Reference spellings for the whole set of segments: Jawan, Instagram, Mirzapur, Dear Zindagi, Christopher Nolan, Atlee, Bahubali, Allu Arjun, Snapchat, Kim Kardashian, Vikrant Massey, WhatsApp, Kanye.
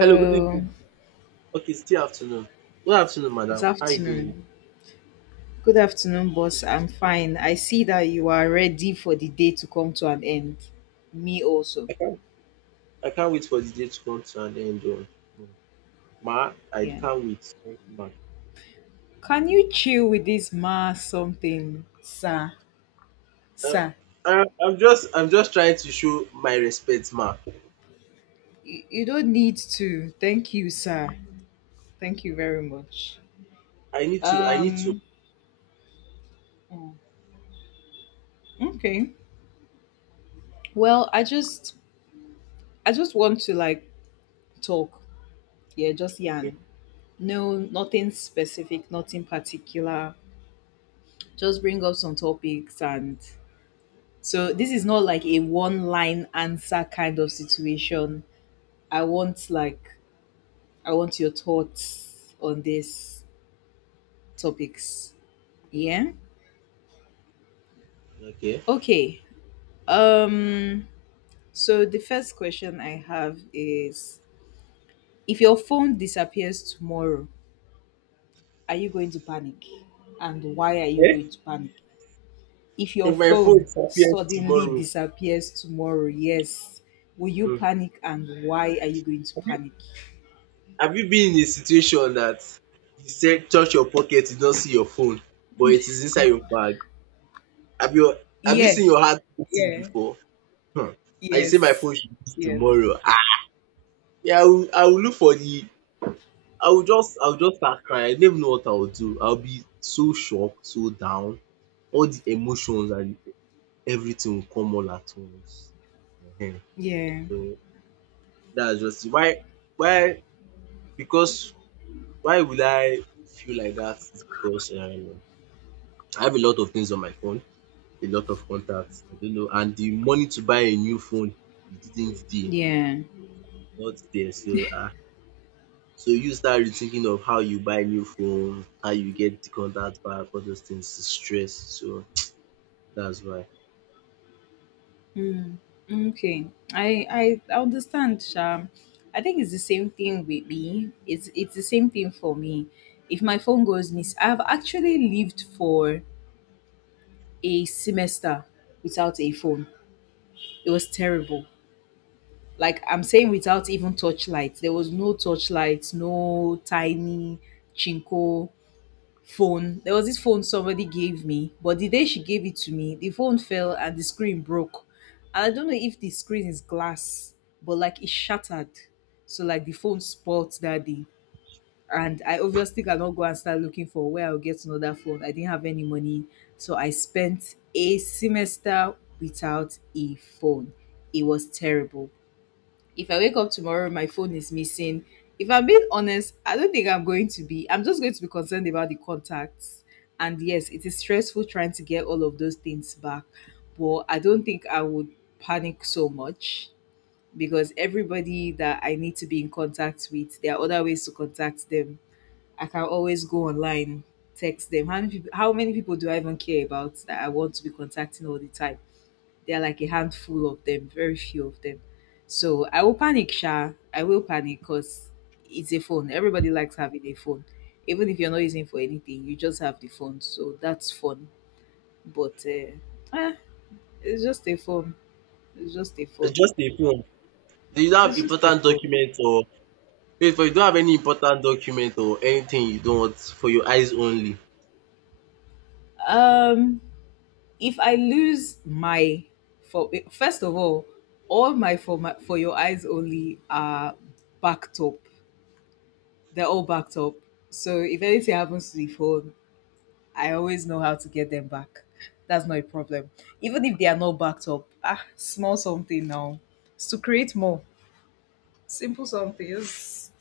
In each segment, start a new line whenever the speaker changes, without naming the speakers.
Hello, good evening. Okay, it's still afternoon. Good afternoon,
It's
madam. How are you doing?
afternoon. Good afternoon, boss. I'm fine. I see that you are ready for the day to come to an end. Me also.
I can't wait for the day to come to an end. Oh. Mm. Ma, I
Yeah.
can't wait. Thank you, ma.
Can you chill with this ma something, sir?
Uh,
Sir,
I'm just trying to show my respect, ma.
you don't need to. Thank you, sir. Thank you very much.
I need to.
Um mm, okay. Well, I just want to like talk. Yeah, just
Okay,
yarn. No, nothing specific, nothing particular, just bring up some topics. And so this is not like a one line answer kind of situation. I want like i want your thoughts on these topics. Yeah.
okay.
Okay. um so the first question I have is, if your phone disappears tomorrow, are you going to panic, and why are you
Eh?
going to panic? If your
If my phone
phone
disappears
suddenly
tomorrow,
disappears tomorrow, yes, will you
mm,
panic, and why are you going to
have you
panic?
have you been in a situation that you said touch your pocket, you don't see your phone, but it is inside your bag? Have you, have you
Yeah,
seen your heart beating
yeah,
before? Hmm. And say my
yes,
phone should be
yes,
tomorrow. Ah. Yeah, I will look for the. I will just start crying. I don't even know what I will do. I'll be so shocked, so down. All the emotions and everything will come all at once. Ehen.
yeah,
So that's just it. Why? Why? Because why will I feel like that? Is because I have a lot of things on my phone, a lot of contacts. I don't know, and the money to buy a new phone, it didn't there,
yeah.
not there. So so you start rethinking of how you buy new phone, how you get the contact back, all those things is stress. So that's why.
Mm, okay, I understand, Sham. I think it's the same thing with me. It's the same thing for me. If my phone goes miss, I've actually lived for a semester without a phone. It was terrible. Like I'm saying, without even touchlight. There was no touchlight, no tiny chinko phone. There was this phone somebody gave me, but the day she gave it to me, the phone fell and the screen broke. And I don't know if the screen is glass, but like it shattered. So like the phone spoiled that day. And I obviously cannot go and start looking for where I'll get another phone. I didn't have any money. So I spent a semester without a phone. It was terrible. If I wake up tomorrow, my phone is missing. If I'm being honest, I don't think I'm going to be. I'm just going to be concerned about the contacts. And yes, it is stressful trying to get all of those things back. But I don't think I would panic so much, because everybody that I need to be in contact with, there are other ways to contact them. I can always go online, text them. How many people do I even care about that I want to be contacting all the time? There are like a handful of them, very few of them. So I will panic, Sha. I will panic because it's a phone. Everybody likes having a phone. Even if you're not using it for anything, you just have the phone. So that's fun. But it's just a phone. It's just a
It's
phone.
just a phone. Do you don't have
It's just a
important
phone.
document or wait for you don't have any important document or anything you don't want for your eyes only.
Um, if I lose my for First of all, for your eyes only are backed up. They're all backed up. So if anything happens to the phone, I always know how to get them back. That's not a problem. Even if they are not backed up, small something now. It's to create more. Simple something. Just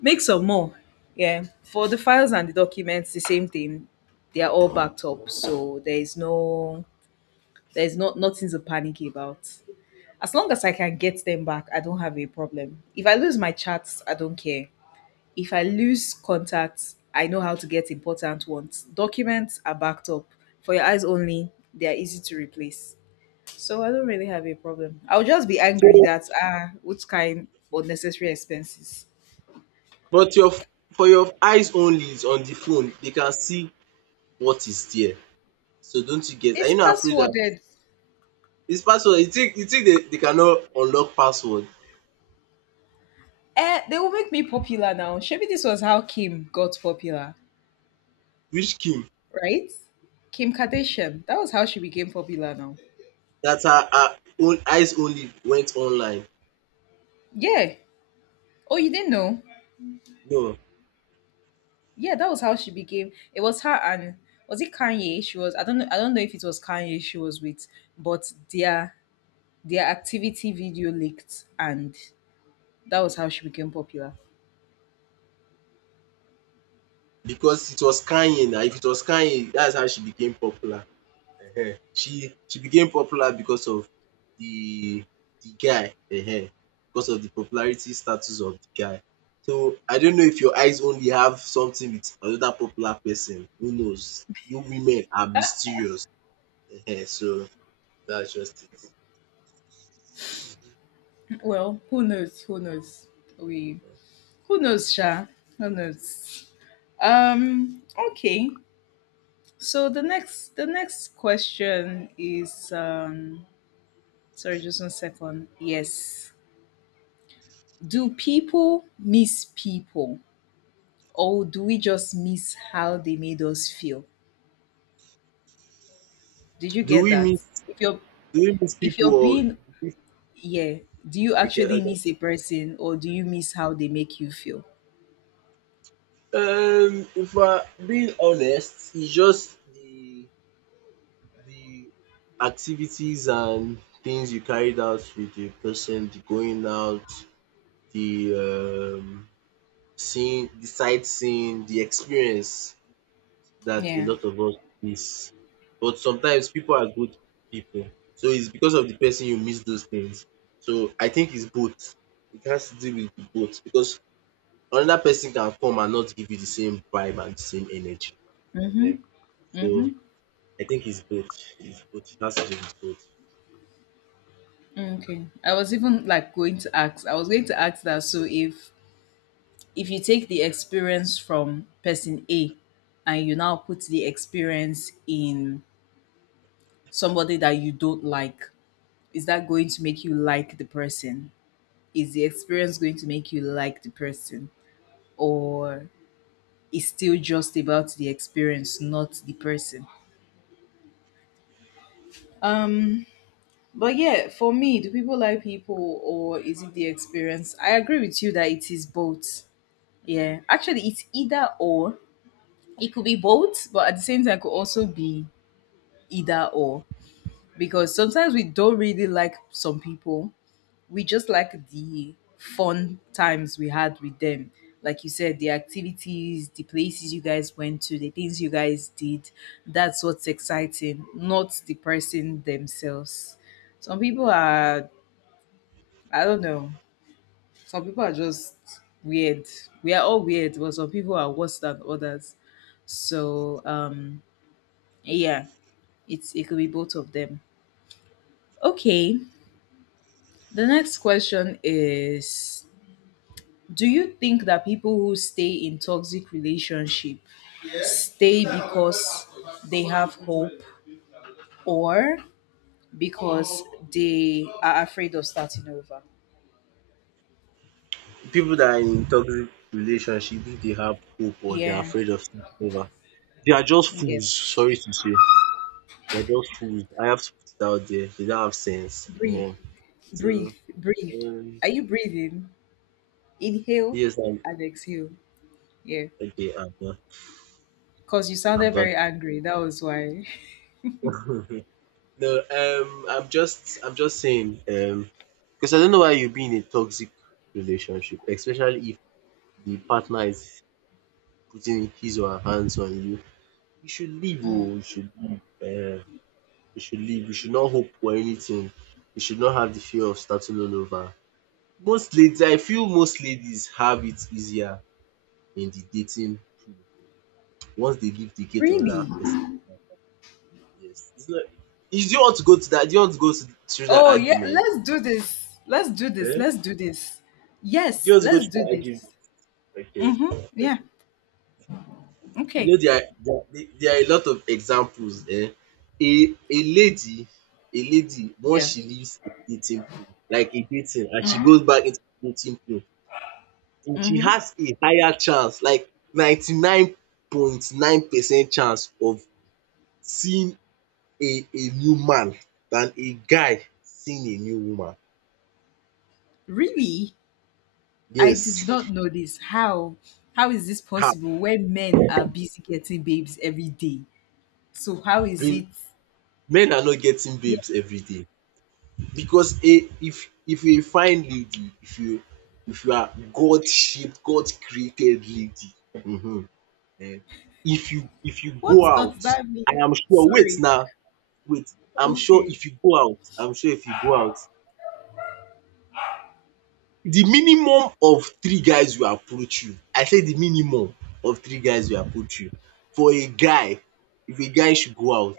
make some more. Yeah. For the files and the documents, the same thing. They are all backed up. So there is no there's not nothing to panic about. As long as I can get them back, I don't have a problem. If I lose my chats, I don't care. If I lose contacts, I know how to get important ones. Documents are backed up. For your eyes only, they are easy to replace. So I don't really have a problem. I'll just be angry
So
that what kind unnecessary expenses?
but your for your eyes only is on the phone, they can see what is there. So don't you get, are
It's
you not afraid that
passworded.
this password you think they, cannot unlock password?
Eh, they will make me popular now. Maybe this was how Kim got popular,
Which Kim?
right? Kim Kardashian. That was how she became popular now.
That her own eyes only went online.
Yeah. Oh, you didn't know?
No,
Yeah, that was how she became. It was her and, was it Kanye? She was. I don't know. I don't know if it was Kanye she was with, but their activity video leaked, and that was how she became popular.
because it was Kanye now. If it was Kanye, that's how she became popular. Ehen. She became popular because of the guy. Ehen. Because of the popularity status of the guy. So I don't know if your eyes only have something with another popular person. Who knows? You women are mysterious. Ehen. So that's just it.
Well, who knows? Who knows? We Who knows, Sha? Who knows? Um, okay. So the next question is. Sorry, just one second. Yes. Do people miss people, or do we just miss how they made us feel? Did you
Do
get
we
that?
miss
If you're
do we miss
if
people
you're
or
being yeah, do you
I get,
actually miss a person, or do you miss how they make you feel?
If we're being honest, it's just the the activities and things you carried out with the person, the going out, the seeing, the sightseeing, the experience that a
Yeah.
lot of us miss. But sometimes people are good people. So it's because of the person you miss those things. So I think it's both. It has to do with the both because another person can come and not give you the same vibe and the same energy. Ehen. So I think it's both. It's both. It has to do with
Okay. I was even like going to ask. I was going to ask that. So if you take the experience from person A, and you now put the experience in somebody that you don't like, is that going to make you like the person? Is the experience going to make you like the person, or is still just about the experience, not the person?
both.
Um, but yeah, for me, do people like people or is it the experience? I agree with you that it is both. Yeah, actually, it's either or. It could be both, but at the same time, it could also be either or, because sometimes we don't really like some people, we just like the fun times we had with them. Like you said, the activities, the places you guys went to, the things you guys did, that's what's exciting, not the person themselves. Some people are, I don't know, some people are just weird. We are all weird, but some people are worse than others. So, yeah, it could be both of them. Okay, the next question is, do you think that people who stay in toxic relationship stay because they have hope, or because they are afraid of starting over?
People that are in toxic relationships, if they have hope or they're
Yeah.
afraid of starting over, they are just fools.
Yes.
Sorry to say, they're just fools. I have to put it out there. They don't have sense.
Breathe,
Ehen. So,
breathe, breathe.
um,
Are you breathing? Inhale
yes, I'm
and exhale. Yeah.
okay. I'm done.
Because you
I'm
sounded
done.
very angry, that was why.
No, I'm just saying, because I don't know why you'd be in a toxic relationship, especially if the partner is putting his or her hands on you. You should leave. Or you should leave. We should live, we should not hope for anything, we should not have the fear of starting all over. Most ladies, I feel most ladies have it easier in the dating pool. Once they leave the gate,
Really?
another person. Yes. It's not, is do you want to go to that? Do you want to go to, through that
Oh, yeah,
argument?
let's do this, let's do this,
Eh?
let's do this.
Do you
Yes,
want to go
let's
through
do
that argument?
this.
Okay.
Mm-hmm.
Okay.
Yeah.
You know
Okay.
there are, there are a lot of examples. Eh? A a a lady once
Yeah.
she leaves a dating pool, like a dating, and she goes back into the dating pool, she
Mm-hmm.
has a higher chance, like 99.9% chance of seeing a new man than a guy seeing a new woman.
Really? I did
Yes,
not know this. How? How is this
ah
possible when men are busy getting babes every day? So how is
babe,
it?
men are not getting
Yeah.
babes everyday because a if you a fine lady, if you are God shaped, God created lady, if you go
What does
out,
that
I
mean?
am sure wait
Sorry.
now wait I'm sure
Okay.
if you go out The minimum of three guys will approach you. I said the minimum of three guys will approach you. For a guy, if a guy should go out,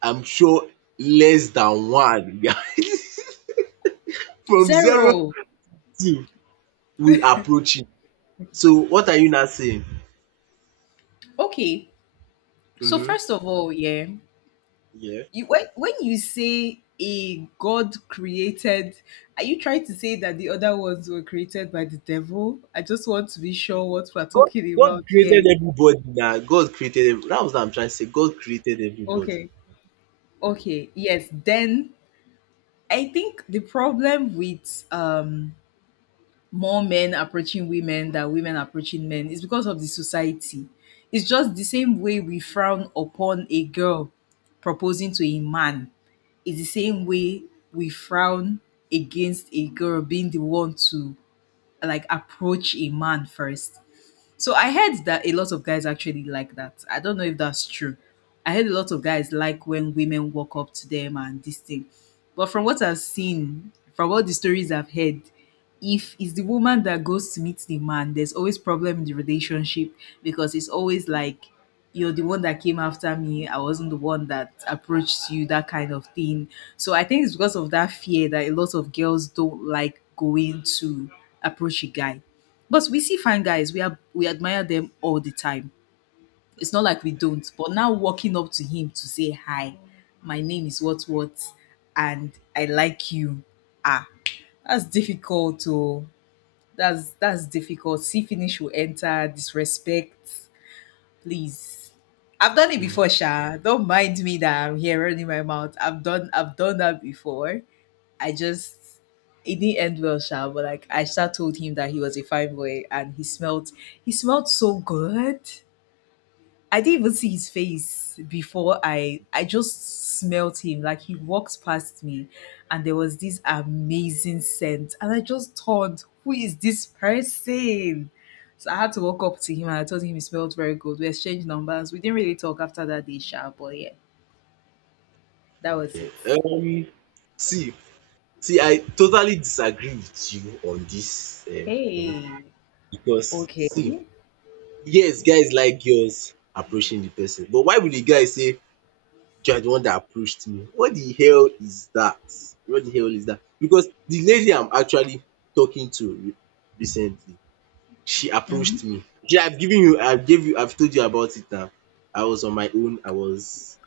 I'm sure less than one guy from zero
Zero.
to will approach him. So what are you now saying?
Okay. So
Mhm.
first of all, yeah,
Yeah.
you when you say a God created, are you trying to say that the other ones were created by the devil? I just want to be sure what we're
God
talking
God
about
created
here.
everybody na. God created every, that was what I'm trying to say. God created everybody.
Okay. Okay. Yes. Then I think the problem with more men approaching women than women approaching men is because of the society. It's just the same way we frown upon a girl proposing to a man. It's the same way we frown against a girl being the one to like approach a man first. So I heard that a lot of guys actually like that. I don't know if that's true. I heard a lot of guys like when women walk up to them and this thing. But from what I've seen, from all the stories I've heard, if it's the woman that goes to meet the man, there's always problem in the relationship, because it's always like, you're the one that came after me. I wasn't the one that approached you, that kind of thing. So I think it's because of that fear that a lot of girls don't like going to approach a guy, but we see fine guys, we admire them all the time. It's not like we don't. But now walking up to him to say hi, my name is what, and I like you. Ah, that's difficult. To that's difficult. See finish will enter disrespect. Please, I've done it before, Sha. Don't mind me that I'm here running my mouth. I've done that before. I just it didn't end well, Sha, but like, I Sha, told him that he was a fine boy and he smelled so good. I didn't even see his face before I just smelled him. Like he walks past me and there was this amazing scent. And I just thought, who is this person? So I had to walk up to him and I told him he smelled very good. We exchanged numbers. We didn't really talk after that day, Sha, but yeah, that was
Okay.
it.
See see I totally disagree with you on this, um
Hey.
because
Okay.
see, yes, guys like girls approaching the person, but why would the guy say you are the one that approached me? What the hell is that? What the hell is that? Because the lady I'm actually talking to recently, she approached
Mm-hmm.
me. Yeah, I've told you about it now. I was on my own.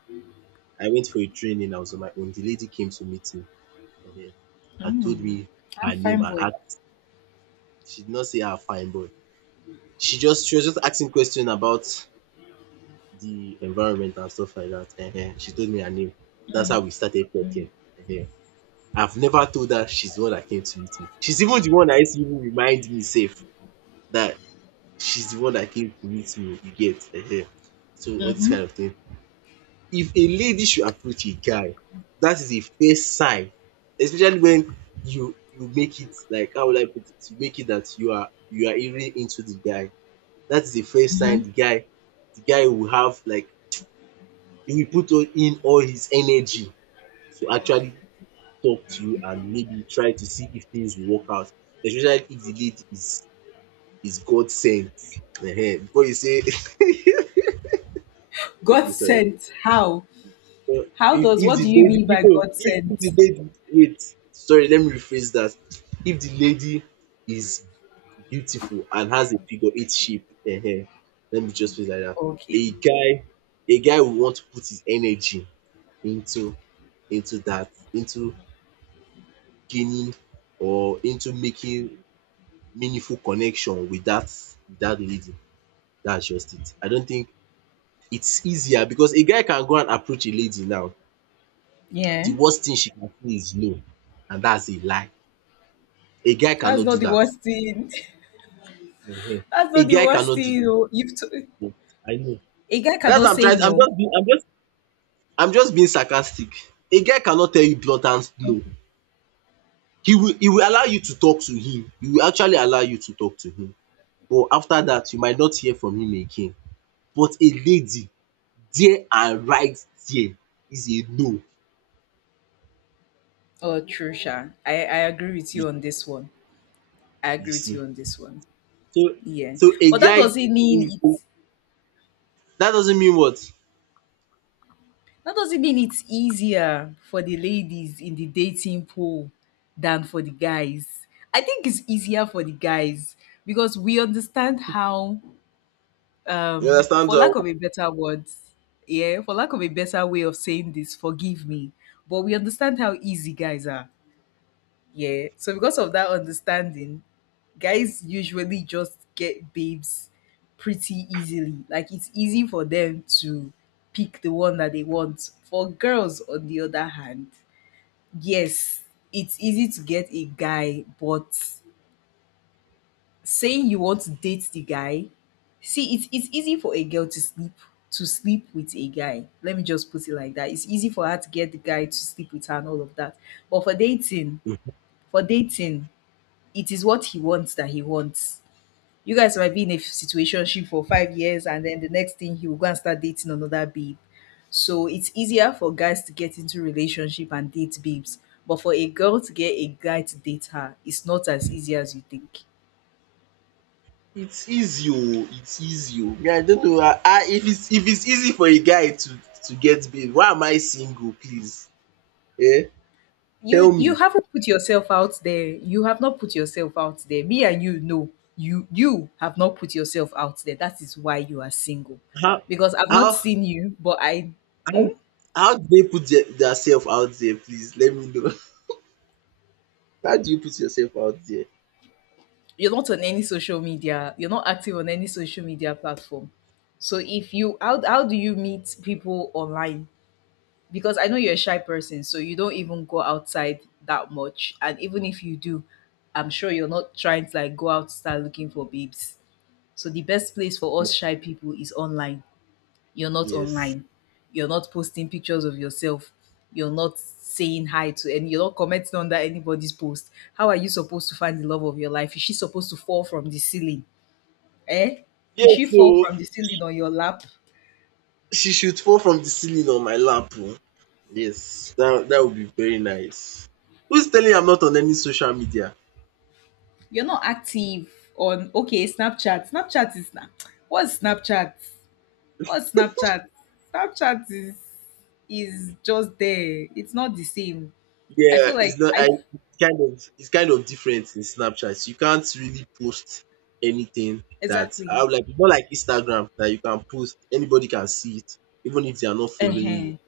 I went for a training. I was on my own. The lady came to meet me, eh, and told
Mm.
me
Ah,
her name
fine
and
boy.
asked. She did not say her fine boy. She was just asking question about the environment and stuff like that. She told me her name. That's how we started talking. uh I've never told her she's the one that came to meet me. She's even the one that used to even remind me safe that she's the one that came to meet me. You get? So all this
Mm-hmm.
kind of thing. If a lady should approach a guy, that is a first sign, especially when you make it, like how would I put it? You make it that you are really into the guy. That is the first sign, the guy will have, like he will put in all his energy to actually talk to you and maybe try to see if things will work out, especially if the lead is God sent, before you say
God
okay, sorry.
sent. How?
So
How does
if
What
the
do you
lady,
mean
if
by
oh
God
if the
sent?
lady, wait, sorry, let me rephrase that. If the lady is beautiful and has a figure eight shape, let me just put it like that. a
Okay.
guy a guy will want to put his energy into into gaining, or into making meaningful connection with that lady. That's just it. I don't think it's easier because a guy can go and approach a lady now.
Yeah.
The worst thing she can say is no, and that's a lie. A guy
That's
cannot
not
do
the
that.
worst thing.
Mhm.
That's
A
not the
guy
worst
cannot do
thing.
that.
Oh.
No, I know.
A guy
That's
cannot
what I'm
say
trying. I'm
no.
just being. I'm just. I'm just being sarcastic. A guy cannot tell you blatant no. He will allow you to talk to him. He will actually allow you to talk to him. But after that, you might not hear from him again. But a lady there, and right there is a no,
Oh, true, Sha. I agree with
you
you on this one. I
you
agree with you
see.
on this one.
So
Yeah.
a
But that
guy,
doesn't mean
mm, mm,
it's
that doesn't mean what?
that doesn't mean it's easier for the ladies in the dating pool than for the guys. I think it's easier for the guys because we understand how
You understand?
for lack of a better word, yeah, for lack of a better way of saying this, forgive me, but we understand how easy guys are. Yeah, so because of that understanding, guys usually just get babes pretty easily, like it's easy for them to pick the one that they want. For girls, on the other hand, yes, it's easy to get a guy, but saying you want to date the guy, see, it's easy for a girl to sleep with a guy. Let me just put it like that. It's easy for her to get the guy to sleep with her and all of that. But for dating, it is what he wants that he wants. You guys might be in a situationship for 5 years, and then the next thing, he will go and start dating another babe. So it's easier for guys to get into relationship and date babes. But for a girl to get a guy to date her, it's not as easy as you think.
It's easy oo, it's easy oo. Me, I don't know how, if it's, easy for a guy to get babe, why am I single please? Eh, tell
You
me.
haven't put yourself out there. You have not put yourself out there. Me and you know you have not put yourself out there. That is why you are single.
How
Because I've not
how
seen you, but
how
mm,
how do they put their self out there, please let me know. How do you put yourself out there?
you're not on any social media. You're not active on any social media platform. So if how do you meet people online? Because I know you're a shy person, so you don't even go outside that much. And even if you do, I'm sure you're not trying to, like, go out start looking for babes. So the best place for us shy people is online. You're not
Yes.
online. You're not posting pictures of yourself. You're not saying hi to any. You're not commenting under anybody's post. How are you supposed to find the love of your life? Is she supposed to fall from the ceiling? Eh? Will
Yes
she fall
oo.
from the ceiling on your lap?
She should fall from the ceiling on my lap oh. Yes, that would be very nice. Who's telling you I'm not on any social media?
You're not active on, okay, Snapchat. Snapchat is na, what's Snapchat? What's Snapchat? Snapchat is just there. It's not the same. I
Yeah,
feel like
it's not I
I.
it's kind of, different in Snapchat. You can't really post anything that I
Exactly.
would like, it's not like Instagram that you can post, anybody can see it, even if they are not following you.
Ehen,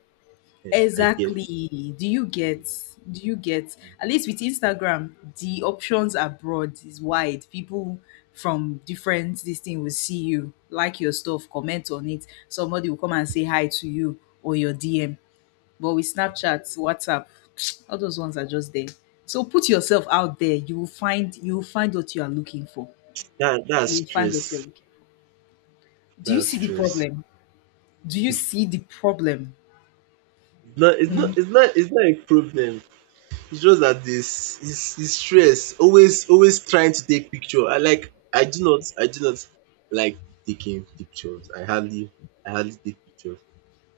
Yeah, I get.
exactly. Do you get? Do you get? At least with Instagram, the options abroad is wide. People from different this thing will see you, like your stuff, comment on it. Somebody will come and say hi to you or your DM. But with Snapchat, WhatsApp, all those ones are just there. So put yourself out there. You will find what you are looking for.
That's
You will find what you're
stress.
looking. Do you
That's
see the
stress.
problem? Do you see the problem?
No, it's not a problem. It's just that this his stress, always trying to take picture. I do not, like taking pictures. I hardly take pictures.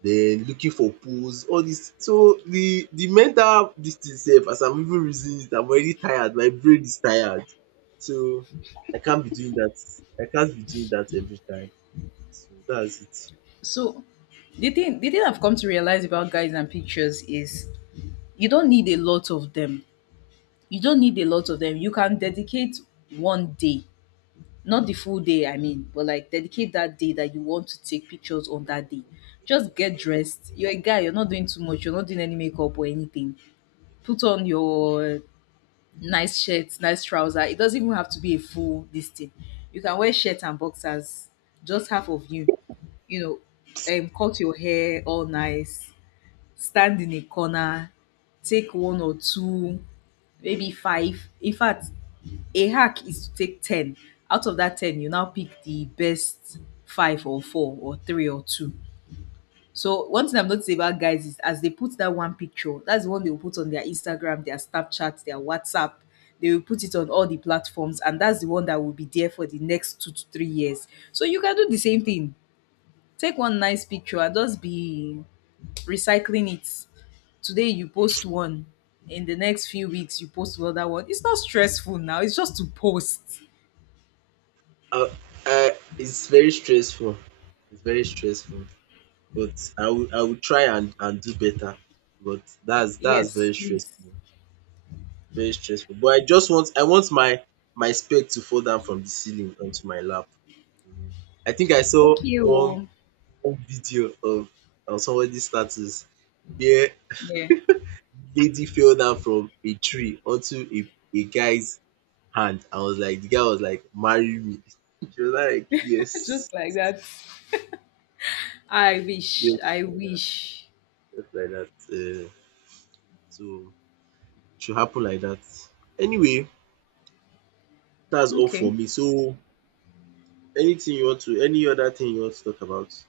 Then looking for pose all this. So the mental this thing sef, as I'm even reasoning it, I'm already tired, my brain is tired. So I can't be doing that. I can't be doing that every time. So that's it.
So the thing I've come to realize about guys and pictures is you don't need a lot of them. You don't need a lot of them. You can dedicate one day, not the full day, I mean, but like dedicate that day that you want to take pictures on that day. Just get dressed. You're a guy, you're not doing too much, you're not doing any makeup or anything. Put on your nice shirt, nice trouser. It doesn't even have to be a full this thing. You can wear shirt and boxers, just half of you. You know, cut your hair all nice, stand in a corner, take one or two, maybe five. In fact, a hack is to take 10. Out of that 10, you now pick the best five or four or three or two. So one thing I've noticed about guys is as they put that one picture, that's the one they will put on their Instagram, their Snapchat, their WhatsApp. They will put it on all the platforms, and that's the one that will be there for the next 2 to 3 years. So you can do the same thing. Take one nice picture and just be recycling it. Today you post one, in the next few weeks you post another one. It's not stressful now. It's just to post.
I I It's very stressful. It's very stressful. But I will try and do better. But that's
Yes,
very
please.
stressful, very stressful. But I want my spec to fall down from the ceiling onto my lap. Mhm. I think I saw
Okay. Oh.
one video of somebody's status where
Yeah.
lady fell down from a tree onto a guy's hand. I was like, the guy was like, marry me. She was like, yes,
Just like that. I wish.
yes,
I
like that,
wish.
just like that. So should happen like that. Anyway, that's all for
Okay.
me. So, any other thing you want to talk about?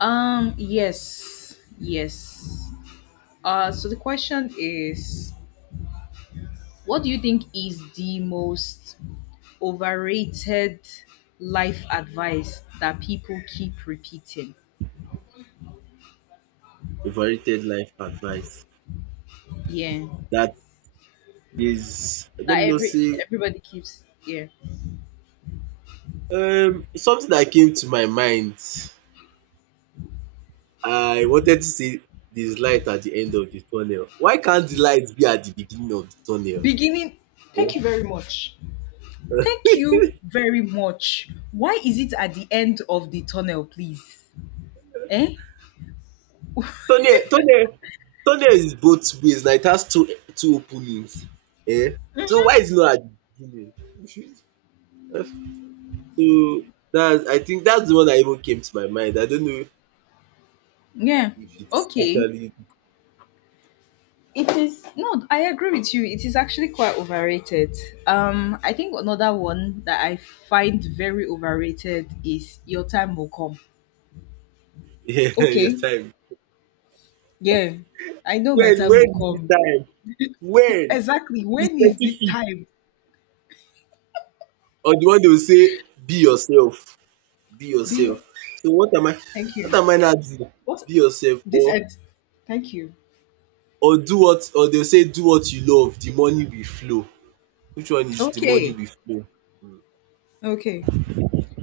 Yes. Yes. So the question is, what do you think is the most overrated life advice that people keep repeating?
Overrated life advice
Yeah.
that is, let
That
me not
every
say,
everybody keeps, yeah.
something that came to my mind. I wanted to say there's light at the end of the tunnel. Why can't the light be at the beginning of the tunnel?
Beginning. Thank
Or-
you very much. Thank you very much. Why is it at the end of the tunnel, please? Eh?
Tunnel, tunnel, tunnel is both ways. Like it has two openings. Eh? So why is it not at the beginning? So, that's I think that's the one that even came to my mind. I don't know
Yeah.
if it's
Okay.
actually
It is, no, I agree with you. It is actually quite overrated. I think another one that I find very overrated is your time will come.
your
Okay,
time.
yeah, I know my time will
When is the
come.
time? When?
Exactly.
Be
When is this
specific.
time?
Or the one they will say, "Be yourself, be
Be.
yourself." So
Thank you.
what am I now doing?
What?
Be yourself,
This
or
end? Thank you.
or do what, or they'll say, "Do what you love, the money will flow." Which one is the money
Okay,
will flow?
okay.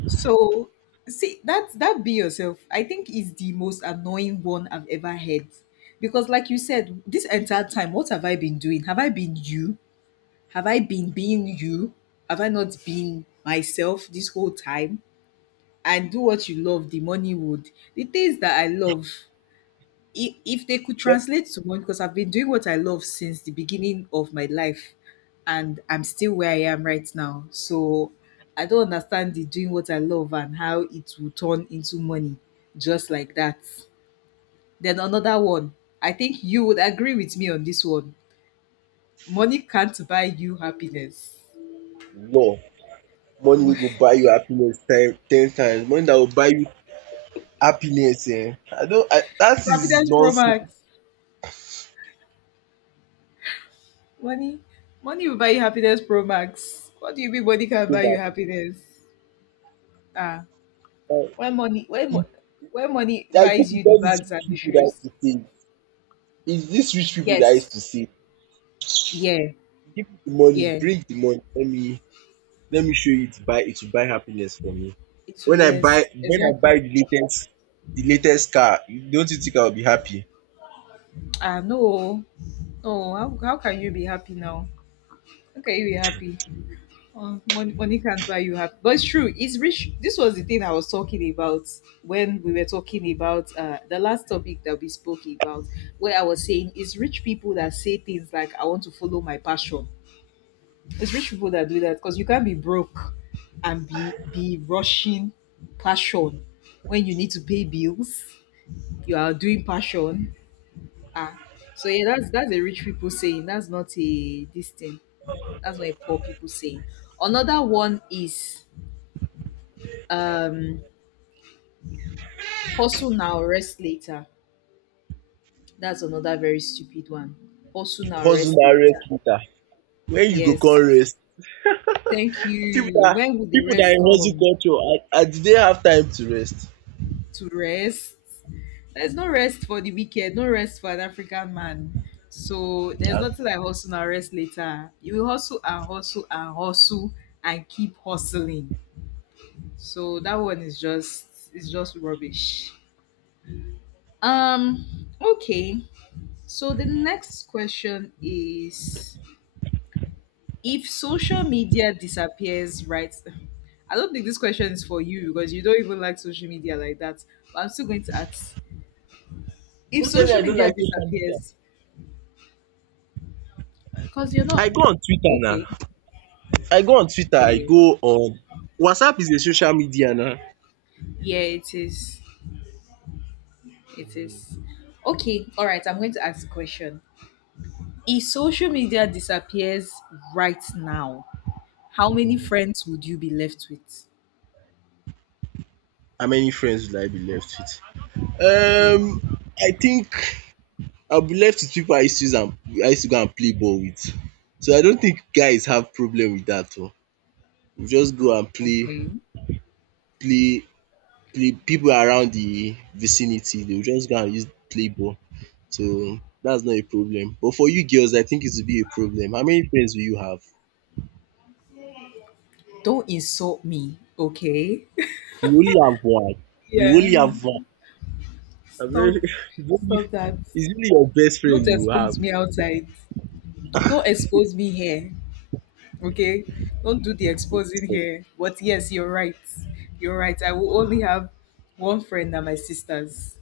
So see that be yourself, I think, is the most annoying one I've ever heard. Because like you said, this entire time, what have I been doing? Have I been you? Have I been being you? Have I not been myself this whole time? And do what you love, the money would. The things that I love, if they could
Yep.
translate to money, because I've been doing what I love since the beginning of my life, and I'm still where I am right now. So I don't understand the doing what I love and how it will turn into money just like that. Then another one, I think you would agree with me on this one. Money can't buy you happiness.
Law. Money
Mo-
wey go buy you happiness time 10 times. Money that will buy you happiness eh? I don't. I that is
Happiness Pro
nonsense
Max. Money, money will buy you happiness Pro Max. What do you mean money can buy you
so
happiness? Ah.
bad.
When money, when, mo- when money
I think
buys you
it's
the
all these
bags
rich
and the
people that used
shoes.
to save, it's these rich people that used
Yes.
to say,
Yeah.
give me the money,
Yeah.
bring the money, let me show you, it buy it to buy happiness for me.
It will, yes.
When I
Exactly.
buy the latest car, don't you think I will be happy?
Ah, no. No. How can you be happy now? How can you be happy? Oh, money can't buy you happy. But it's true. It's rich. This was the thing I was talking about when we were talking about the last topic that we spoke about, where I was saying it's rich people that say things like, I want to follow my passion. It's rich people that do that because you can't be broke and be rushing passion when you need to pay bills. You are doing passion. Ah, so yeah, that's a rich people saying. That's not a this thing. That's not a poor people saying. Another one is um hustle now, rest later. That's another very stupid one. Hustle now,
Hustle
rest
na rest
later.
later. When you go
Yes.
come rest?
Thank
Pipu
you.
dat
When will the
Pipu dat
rest
in hustle
come?
culture, and do they have time to rest?
To rest. There's no rest for the wicked, no rest for an African man. So there's nothing like hustle and rest later. You will hustle and hustle and hustle and keep hustling. So that one is just rubbish. Um okay. So the next question is, if social media disappears, right? I don't think this question is for you because you don't even like social media like that. But I'm still going to ask if
Most times
social
I don't
media
like social media.
disappears because you're not.
I go on Twitter now.
Okay.
I go on Twitter, I
Eh?
go on WhatsApp is a social media now.
Yeah, it is. It is. Okay, all right. I'm going to ask a question. If social media disappears right now, how many friends would you be left with?
How many friends will I be left with?
Yeah.
I think I'll be left with people I used to use and I used to go and play ball with. So I don't think guys have problem with that one. We just go and play,
Okay.
play, play. People around the vicinity, they will just go and use play ball. So that's not a problem. But for you girls, I think it will be a problem. How many friends will you have?
Don't insult me. Okay.
You only have one. You only
Yeah.
have one. A
Stop.
very what do you-
Stop that.
it's really your best
Don't
friend you have.
expose me outside. Don't expose me here. Okay. Don't do the exposing
So,
here. But yes, you're right. You're right. I will only have one friend and my sisters,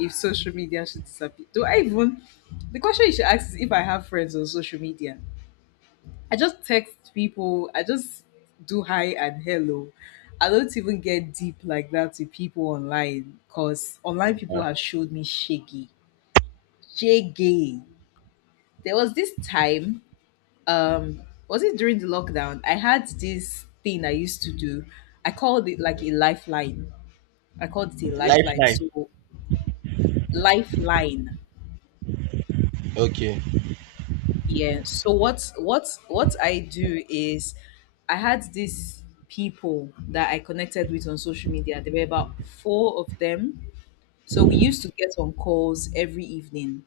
if social media should disappear. Do I even? The question you should ask is if I have friends on social media. I just text people. I just do hi and hello. I don't even get deep like that with people online because online people
yeah.
have showed me shaggy. Shaggy. There was this time, um, was it during the lockdown? I had this thing I used to do. I called it like a lifeline. I called it a lifeline.
Lifeline.
So, lifeline.
Okay.
Yeah. So what I do is I had these people that I connected with on social media. There were about four of them. So we used to get on calls every evening.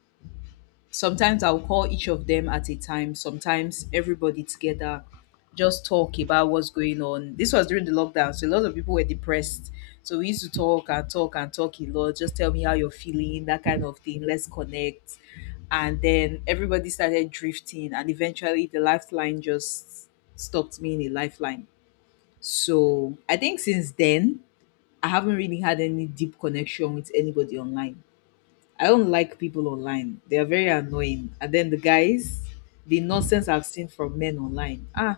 Sometimes I'll call each of them at a time, sometimes everybody together, just talk about what's going on. This was during the lockdown, so a lot of people were depressed. So we used to talk and talk and talk a lot. Just tell me how you're feeling, that kind of thing. Let's connect. And then everybody started drifting, and eventually the lifeline just stopped me in a lifeline. So I think since then, I haven't really had any deep connection with anybody online. I don't like people online. They are very annoying. And then the guys, the nonsense I've seen from men online. Ah,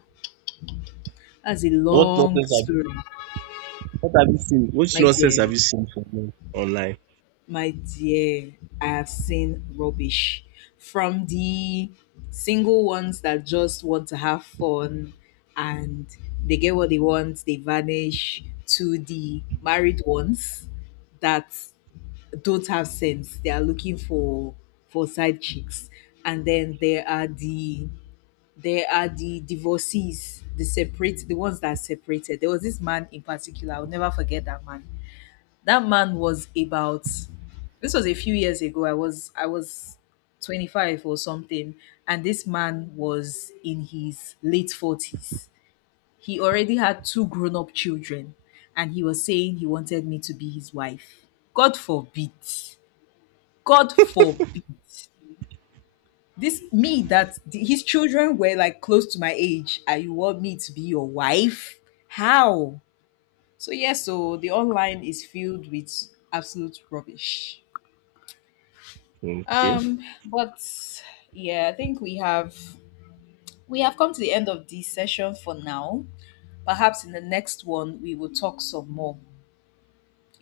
that's a
What
long
nonsense
story.
have what have you seen? Which
My
nonsense have
dear,
you seen from me online?
my dear, I have seen rubbish from the single ones that just want to have fun, and they get what they want, they vanish, to the married ones that don't have sense. They are looking for side chicks, and then there are the divorcees, the separate, the ones that are separated. There was this man in particular. I'll never forget that man. That man was about. This was a few years ago. I was 25 or something, and this man was in his late 40s. He already had two grown up children, and he was saying he wanted me to be his wife. God forbid. God forbid this me that his children were like close to my age, and you want me to be your wife. How? So yes, so the online is filled with absolute rubbish,
Okay.
um but yeah, I think we have come to the end of this session for now. Perhaps in the next one, we will talk some more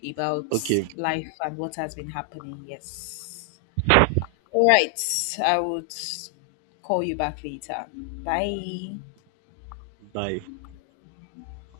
about
Okay.
life and what has been happening. Yes, all right, I would call you back later. Bye.
Bye.